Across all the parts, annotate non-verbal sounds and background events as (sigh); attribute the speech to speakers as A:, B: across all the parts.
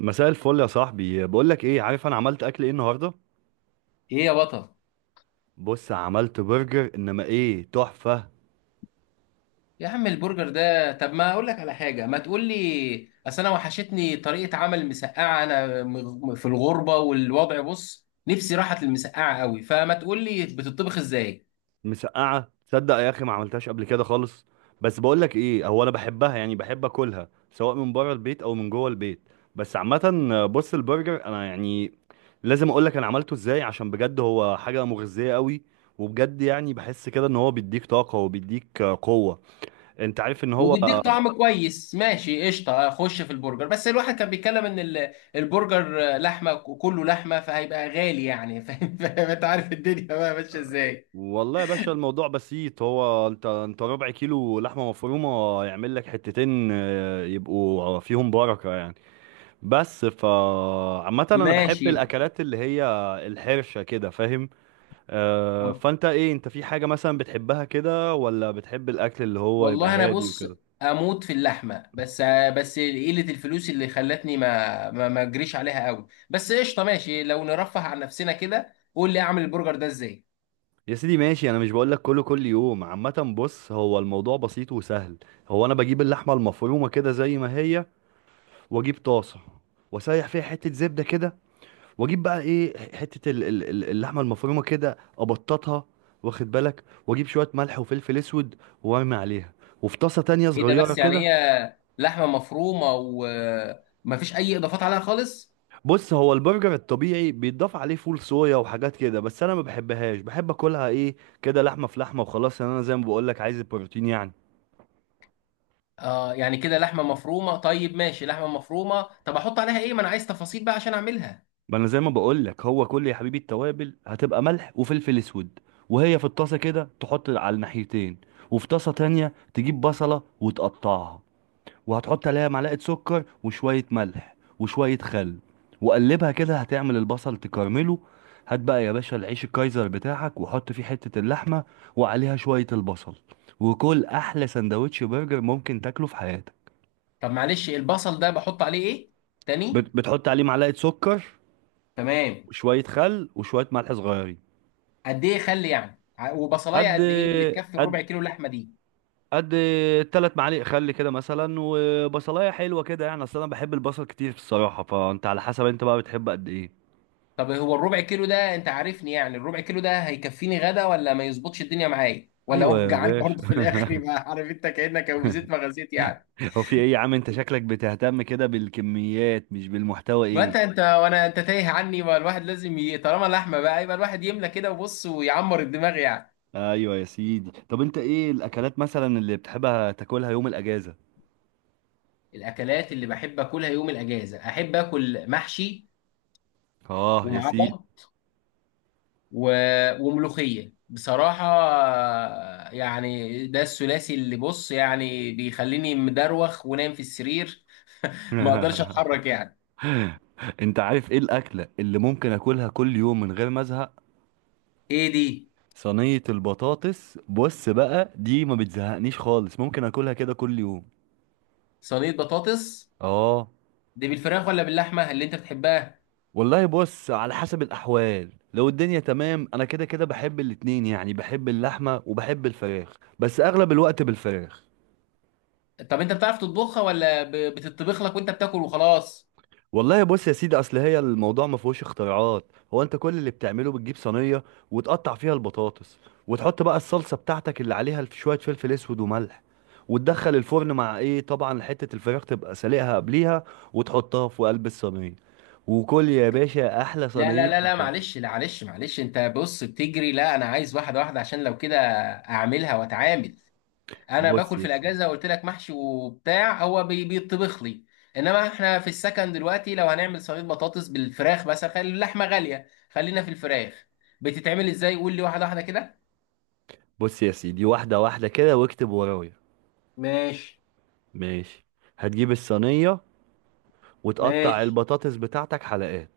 A: مساء الفل يا صاحبي، بقول لك ايه؟ عارف انا عملت اكل ايه النهارده؟
B: ايه يا بطل؟
A: بص، عملت برجر انما ايه تحفه.
B: يا عم، البرجر ده طب ما اقول لك على حاجه. ما تقول لي، اصل انا وحشتني طريقه عمل مسقعه، انا في الغربه، والوضع بص نفسي راحت للمسقعه قوي، فما تقول لي بتطبخ ازاي؟
A: مسقعه، تصدق يا اخي ما عملتهاش قبل كده خالص. بس بقول لك ايه، هو انا بحبها يعني، بحب اكلها سواء من بره البيت او من جوه البيت. بس عامه بص، البرجر انا يعني لازم اقول لك انا عملته ازاي، عشان بجد هو حاجه مغذيه قوي. وبجد يعني بحس كده ان هو بيديك طاقه وبيديك قوه. انت عارف ان هو،
B: وبيديك طعم كويس. ماشي قشطه، اخش في البرجر. بس الواحد كان بيتكلم ان البرجر لحمه، كله لحمه، فهيبقى غالي يعني. (laughs) فاهم فاهم؟ انت عارف الدنيا بقى ماشيه ازاي.
A: والله يا باشا الموضوع بسيط. هو انت ربع كيلو لحمه مفرومه يعمل لك حتتين، يبقوا فيهم بركه يعني. بس عامه انا بحب
B: ماشي.
A: الاكلات اللي هي الحرشه كده، فاهم؟ فانت ايه؟ انت في حاجه مثلا بتحبها كده، ولا بتحب الاكل اللي هو يبقى
B: والله انا
A: هادي
B: بص،
A: وكده؟
B: اموت في اللحمه. بس قله الفلوس اللي خلتني ما اجريش عليها قوي. بس قشطه، ماشي، لو نرفه عن نفسنا كده قول لي اعمل البرجر ده ازاي؟
A: يا سيدي ماشي، انا مش بقول لك كله كل يوم. عامه بص، هو الموضوع بسيط وسهل. هو انا بجيب اللحمه المفرومه كده زي ما هي، واجيب طاسه، واسيح فيها حته زبده كده، واجيب بقى ايه حته اللحمه المفرومه كده ابططها. واخد بالك، واجيب شويه ملح وفلفل اسود وارمي عليها. وفي طاسه تانية
B: ايه ده؟
A: صغيره
B: بس
A: كده.
B: يعني هي لحمه مفرومه وما فيش اي اضافات عليها خالص؟
A: بص، هو البرجر الطبيعي بيتضاف عليه فول صويا وحاجات كده، بس انا ما بحبهاش، بحب اكلها ايه، كده لحمه في لحمه وخلاص، لأن انا زي ما بقول لك عايز البروتين يعني.
B: اه، يعني كده لحمه مفرومه؟ طيب ماشي، لحمه مفرومه، طب احط عليها ايه؟ ما انا عايز تفاصيل بقى عشان اعملها.
A: ما انا زي ما بقول لك، هو كل يا حبيبي التوابل هتبقى ملح وفلفل اسود. وهي في الطاسه كده تحط على الناحيتين. وفي طاسه تانية تجيب بصله وتقطعها، وهتحط عليها معلقة سكر وشوية ملح وشوية خل. وقلبها كده هتعمل البصل تكرمله. هات بقى يا باشا العيش الكايزر بتاعك، وحط فيه حتة اللحمة، وعليها شوية البصل. وكل أحلى سندوتش برجر ممكن تاكله في حياتك.
B: طب معلش، البصل ده بحط عليه ايه تاني؟
A: بتحط عليه معلقة سكر
B: تمام.
A: وشوية خل وشوية ملح صغيرين.
B: قد ايه؟ خلي يعني وبصلايه
A: قد
B: قد ايه اللي تكفي
A: قد
B: الربع كيلو لحمه دي؟
A: قد 3 معالق خل كده مثلا، وبصلايه حلوه كده، يعني اصل انا بحب البصل كتير الصراحه، فانت على حسب، انت بقى بتحب قد ايه؟
B: طب هو الربع كيلو ده، انت عارفني يعني، الربع كيلو ده هيكفيني غدا، ولا ما يظبطش الدنيا معايا، ولا
A: ايوه
B: هو (laughs)
A: يا
B: جعان برضه في
A: باشا،
B: الاخر يبقى، عارف انت، كانك وزيت ما غزيت يعني؟
A: هو في ايه يا عم؟ انت شكلك بتهتم كده بالكميات مش بالمحتوى،
B: ما
A: ايه؟
B: انت وانا، انت تايه عني، ما الواحد لازم طالما لحمه بقى يبقى الواحد يملى كده وبص، ويعمر الدماغ يعني.
A: ايوه يا سيدي. طب انت ايه الاكلات مثلا اللي بتحبها تاكلها يوم الاجازة؟
B: الاكلات اللي بحب اكلها يوم الاجازه، احب اكل محشي
A: اه يا
B: ومعاه
A: سيدي.
B: بط و... وملوخيه بصراحه، يعني ده الثلاثي اللي بص يعني بيخليني مدروخ ونايم في السرير. ما اقدرش
A: (laughs)
B: اتحرك يعني.
A: انت عارف ايه الاكلة اللي ممكن اكلها كل يوم من غير ما ازهق؟
B: ايه دي؟
A: صينية البطاطس. بص بقى، دي ما بتزهقنيش خالص، ممكن اكلها كده كل يوم.
B: صينيه بطاطس؟
A: اه.
B: دي بالفراخ ولا باللحمه اللي انت بتحبها؟
A: والله بص، على حسب الاحوال، لو الدنيا تمام انا كده كده بحب الاتنين، يعني بحب اللحمة وبحب الفراخ، بس اغلب الوقت بالفراخ.
B: طب انت بتعرف تطبخها ولا بتطبخ لك وانت بتاكل وخلاص؟
A: والله بص يا سيدي، اصل هي الموضوع ما فيهوش اختراعات. هو انت كل اللي بتعمله بتجيب صينيه، وتقطع فيها البطاطس، وتحط بقى الصلصه بتاعتك اللي عليها شويه فلفل اسود وملح، وتدخل الفرن مع ايه طبعا، حته الفراخ تبقى سالقها قبليها، وتحطها في قلب الصينيه. وكل يا باشا احلى
B: لا، لا،
A: صينيه
B: لا، لا،
A: بطاطس.
B: معلش، لا، معلش، معلش، انت بص بتجري. لا، انا عايز واحده واحده عشان لو كده اعملها واتعامل. انا
A: بص
B: باكل في
A: يا سيدي
B: الاجازه قلت لك محشي وبتاع، هو بيطبخ لي. انما احنا في السكن دلوقتي، لو هنعمل صينيه بطاطس بالفراخ مثلا، خلي اللحمه غاليه، خلينا في الفراخ. بتتعمل ازاي؟ قول لي واحده واحده كده.
A: بص يا سيدي، واحده واحده كده واكتب ورايا.
B: ماشي.
A: ماشي. هتجيب الصينيه وتقطع
B: ماشي.
A: البطاطس بتاعتك حلقات.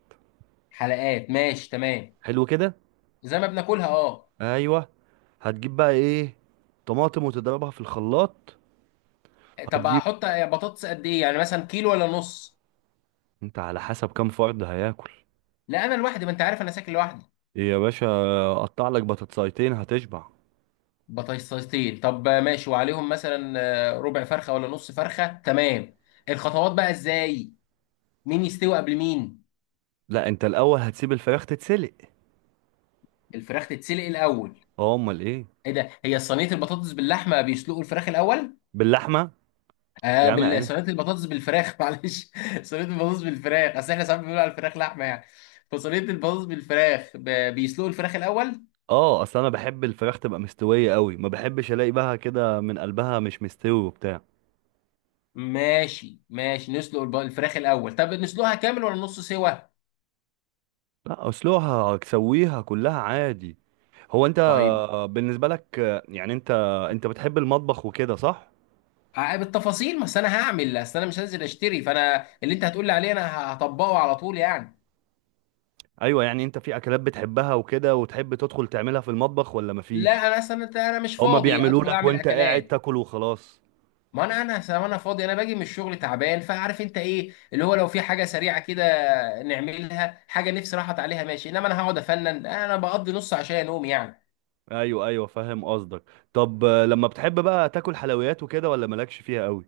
B: حلقات ماشي، تمام.
A: حلو كده.
B: زي ما بناكلها، اه.
A: ايوه. هتجيب بقى ايه، طماطم وتضربها في الخلاط.
B: طب
A: هتجيب
B: احط بطاطس قد ايه يعني؟ مثلا كيلو ولا نص؟
A: انت على حسب كام فرد هياكل.
B: لا انا لوحدي، ما انت عارف انا ساكن لوحدي.
A: إيه يا باشا، قطع لك بطاطسايتين هتشبع.
B: بطاطستين؟ طب ماشي، وعليهم مثلا ربع فرخه ولا نص فرخه؟ تمام. الخطوات بقى ازاي؟ مين يستوي قبل مين؟
A: لا، انت الاول هتسيب الفراخ تتسلق.
B: الفراخ تتسلق الاول؟
A: اه، امال ايه؟
B: ايه ده؟ هي صينيه البطاطس باللحمه بيسلقوا الفراخ الاول؟
A: باللحمه.
B: اه،
A: يا عم انا،
B: صينيه البطاطس بالفراخ. (laughs) معلش. صينيه البطاطس بالفراخ، اصل احنا ساعات بنقول على الفراخ لحمه يعني. فصينيه البطاطس بالفراخ، بيسلقوا الفراخ الاول.
A: اه اصل انا بحب الفراخ تبقى مستويه قوي، ما بحبش الاقي بقى كده من قلبها مش مستوي وبتاع.
B: ماشي. ماشي. نسلق الفراخ الاول. طب نسلقها كامل ولا نص سوا؟
A: لا، اسلوها تسويها كلها عادي. هو انت،
B: طيب،
A: بالنسبه لك يعني انت بتحب المطبخ وكده، صح؟
B: بالتفاصيل، ما أصل انا هعمل، اصل انا مش هنزل اشتري، فانا اللي انت هتقول لي عليه انا هطبقه على طول يعني.
A: ايوه يعني انت في اكلات بتحبها وكده، وتحب تدخل تعملها في المطبخ ولا مفيش؟
B: لا انا اصلا، انت، انا مش
A: هما
B: فاضي
A: بيعملوا
B: ادخل
A: لك
B: اعمل
A: وانت قاعد
B: اكلات.
A: تاكل وخلاص.
B: ما انا أصل انا فاضي، انا باجي من الشغل تعبان، فعارف انت ايه اللي هو، لو في حاجه سريعه كده نعملها، حاجه نفسي راحت عليها ماشي، انما انا هقعد افنن، انا بقضي نص عشان انوم يعني.
A: ايوه ايوه، فاهم قصدك. طب لما بتحب بقى تاكل حلويات وكده ولا مالكش فيها قوي؟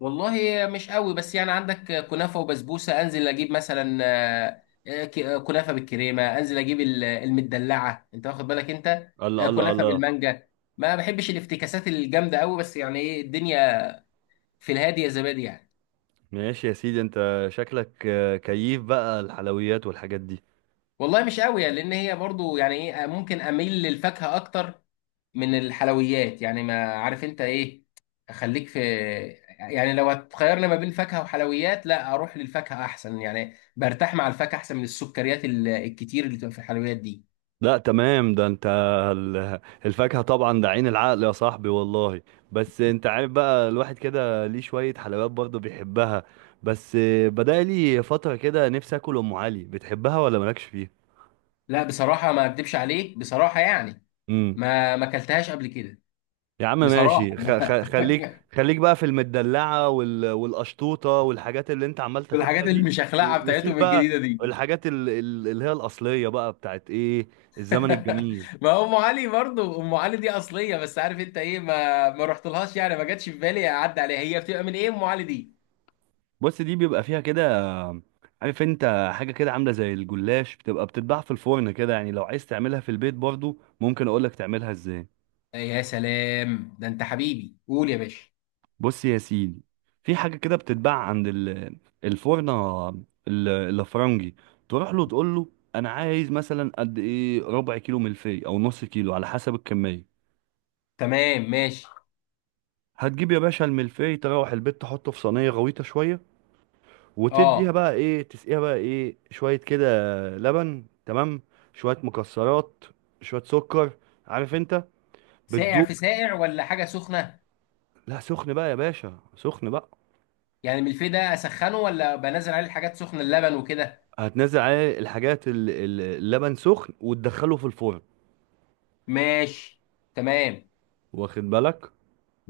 B: والله مش قوي، بس يعني عندك كنافة وبسبوسة، انزل اجيب مثلا كنافة بالكريمة، انزل اجيب المدلعة، انت واخد بالك انت.
A: الله الله
B: كنافة
A: الله.
B: بالمانجا. ما بحبش الافتكاسات الجامدة قوي، بس يعني ايه الدنيا، في الهادي يا زبادي يعني.
A: ماشي يا سيدي، انت شكلك كيف بقى الحلويات والحاجات دي؟
B: والله مش قوي يعني، لان هي برضو يعني، ايه، ممكن اميل للفاكهة اكتر من الحلويات يعني، ما عارف انت ايه. اخليك في، يعني لو هتخيرني ما بين فاكهة وحلويات، لا، اروح للفاكهة احسن يعني، برتاح مع الفاكهة احسن من السكريات الكتير اللي بتبقى في الحلويات دي.
A: لا تمام، ده انت ال- الفاكهة طبعا ده عين العقل يا صاحبي والله. بس انت عارف بقى الواحد كده ليه شوية حلويات برضه بيحبها. بس بدأ لي فترة كده نفسي اكل ام علي، بتحبها ولا مالكش فيها؟
B: لا بصراحة ما اكدبش عليك، بصراحة يعني،
A: امم.
B: ما اكلتهاش قبل كده.
A: يا عم
B: بصراحة.
A: ماشي، خ
B: (laughs)
A: خ خليك خليك بقى في المدلعة والقشطوطة والحاجات اللي انت عمال تاكلها
B: والحاجات
A: دي.
B: المشخلعة
A: وسيب
B: بتاعتهم
A: بقى
B: الجديدة دي.
A: الحاجات اللي هي الأصلية بقى بتاعت ايه، الزمن الجميل.
B: (laughs) ما هو ام علي برضو، ام علي دي اصلية، بس عارف انت ايه، ما رحتلهاش يعني، ما جاتش في بالي اعدي عليها. هي بتبقى من ايه ام علي دي؟
A: بص، دي بيبقى فيها كده، عارف انت حاجه كده عامله زي الجلاش، بتبقى بتتباع في الفرن كده، يعني لو عايز تعملها في البيت برضو ممكن اقولك تعملها ازاي.
B: إيه، يا سلام، ده انت حبيبي، قول يا باشا.
A: بص يا سيدي، في حاجه كده بتتباع عند الفرنه الافرنجي. تروح له تقول له انا عايز مثلا قد ايه، ربع كيلو ملفي او نص كيلو على حسب الكميه.
B: تمام ماشي.
A: هتجيب يا باشا الملفي، تروح البيت تحطه في صينيه غويطه شويه، وتديها
B: اه،
A: بقى ايه، تسقيها بقى ايه شوية كده لبن، تمام، شوية مكسرات، شوية سكر. عارف انت،
B: ساقع
A: بتدوق.
B: في ساقع ولا حاجه سخنه؟
A: لا، سخن بقى يا باشا، سخن بقى.
B: يعني الملفيه ده اسخنه، ولا بنزل عليه الحاجات سخنه، اللبن وكده؟
A: هتنزل عليه الحاجات اللبن سخن، وتدخله في الفرن.
B: ماشي. تمام.
A: واخد بالك.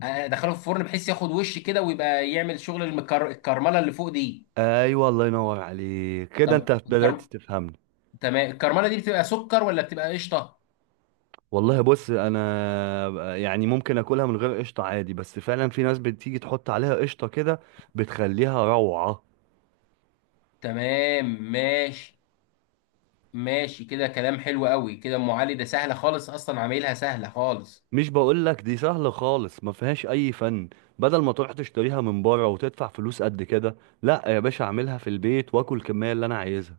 B: ادخله في الفرن بحيث ياخد وش كده، ويبقى يعمل شغل الكرمله اللي فوق دي.
A: ايوه، الله ينور عليك، كده انت
B: طب
A: بدأت تفهمني.
B: تمام، الكرمله دي بتبقى سكر ولا بتبقى قشطه؟
A: والله بص، انا يعني ممكن اكلها من غير قشطه عادي، بس فعلا في ناس بتيجي تحط عليها قشطه كده، بتخليها روعه.
B: تمام. ماشي. ماشي، كده كلام حلو قوي، كده ام علي ده سهله خالص، اصلا عاملها سهله خالص.
A: مش بقولك دي سهلة خالص ما فيهاش أي فن. بدل ما تروح تشتريها من بره وتدفع فلوس قد كده، لا يا باشا، أعملها في البيت وآكل الكمية اللي أنا عايزها.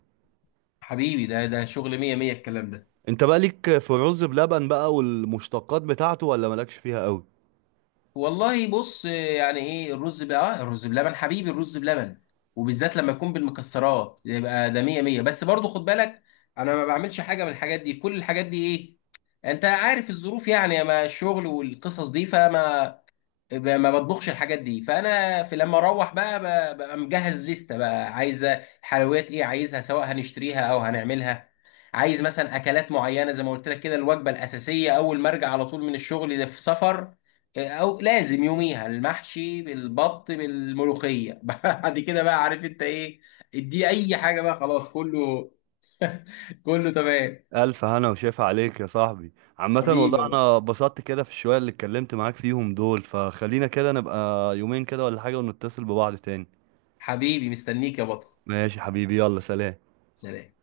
B: حبيبي، ده شغل مية مية الكلام ده.
A: أنت بقى ليك في الرز بلبن بقى والمشتقات بتاعته ولا مالكش فيها أوي؟
B: والله بص يعني، ايه الرز بقى، الرز بلبن حبيبي، الرز بلبن. وبالذات لما يكون بالمكسرات يبقى ده مية مية، بس برضو خد بالك، انا ما بعملش حاجة من الحاجات دي، كل الحاجات دي، ايه، انت عارف الظروف يعني، ما الشغل والقصص دي، فما ما بطبخش الحاجات دي. فانا في، لما اروح بقى، ببقى مجهز لستة بقى عايزه. الحلويات ايه عايزها، سواء هنشتريها او هنعملها. عايز مثلا اكلات معينه، زي ما قلت لك كده، الوجبه الاساسيه اول ما ارجع على طول من الشغل، ده في سفر. او لازم يوميها المحشي بالبط بالملوخيه. (laughs) بعد كده بقى، عارف انت ايه، ادي اي حاجه بقى، خلاص، كله كله تمام.
A: ألف هنا وشاف عليك يا صاحبي. عامة
B: حبيبي
A: والله
B: يا بطل.
A: أنا اتبسطت كده في الشوية اللي اتكلمت معاك فيهم دول، فخلينا كده نبقى يومين كده ولا حاجة ونتصل ببعض تاني.
B: حبيبي مستنيك يا بطل.
A: ماشي حبيبي، يلا سلام.
B: سلام.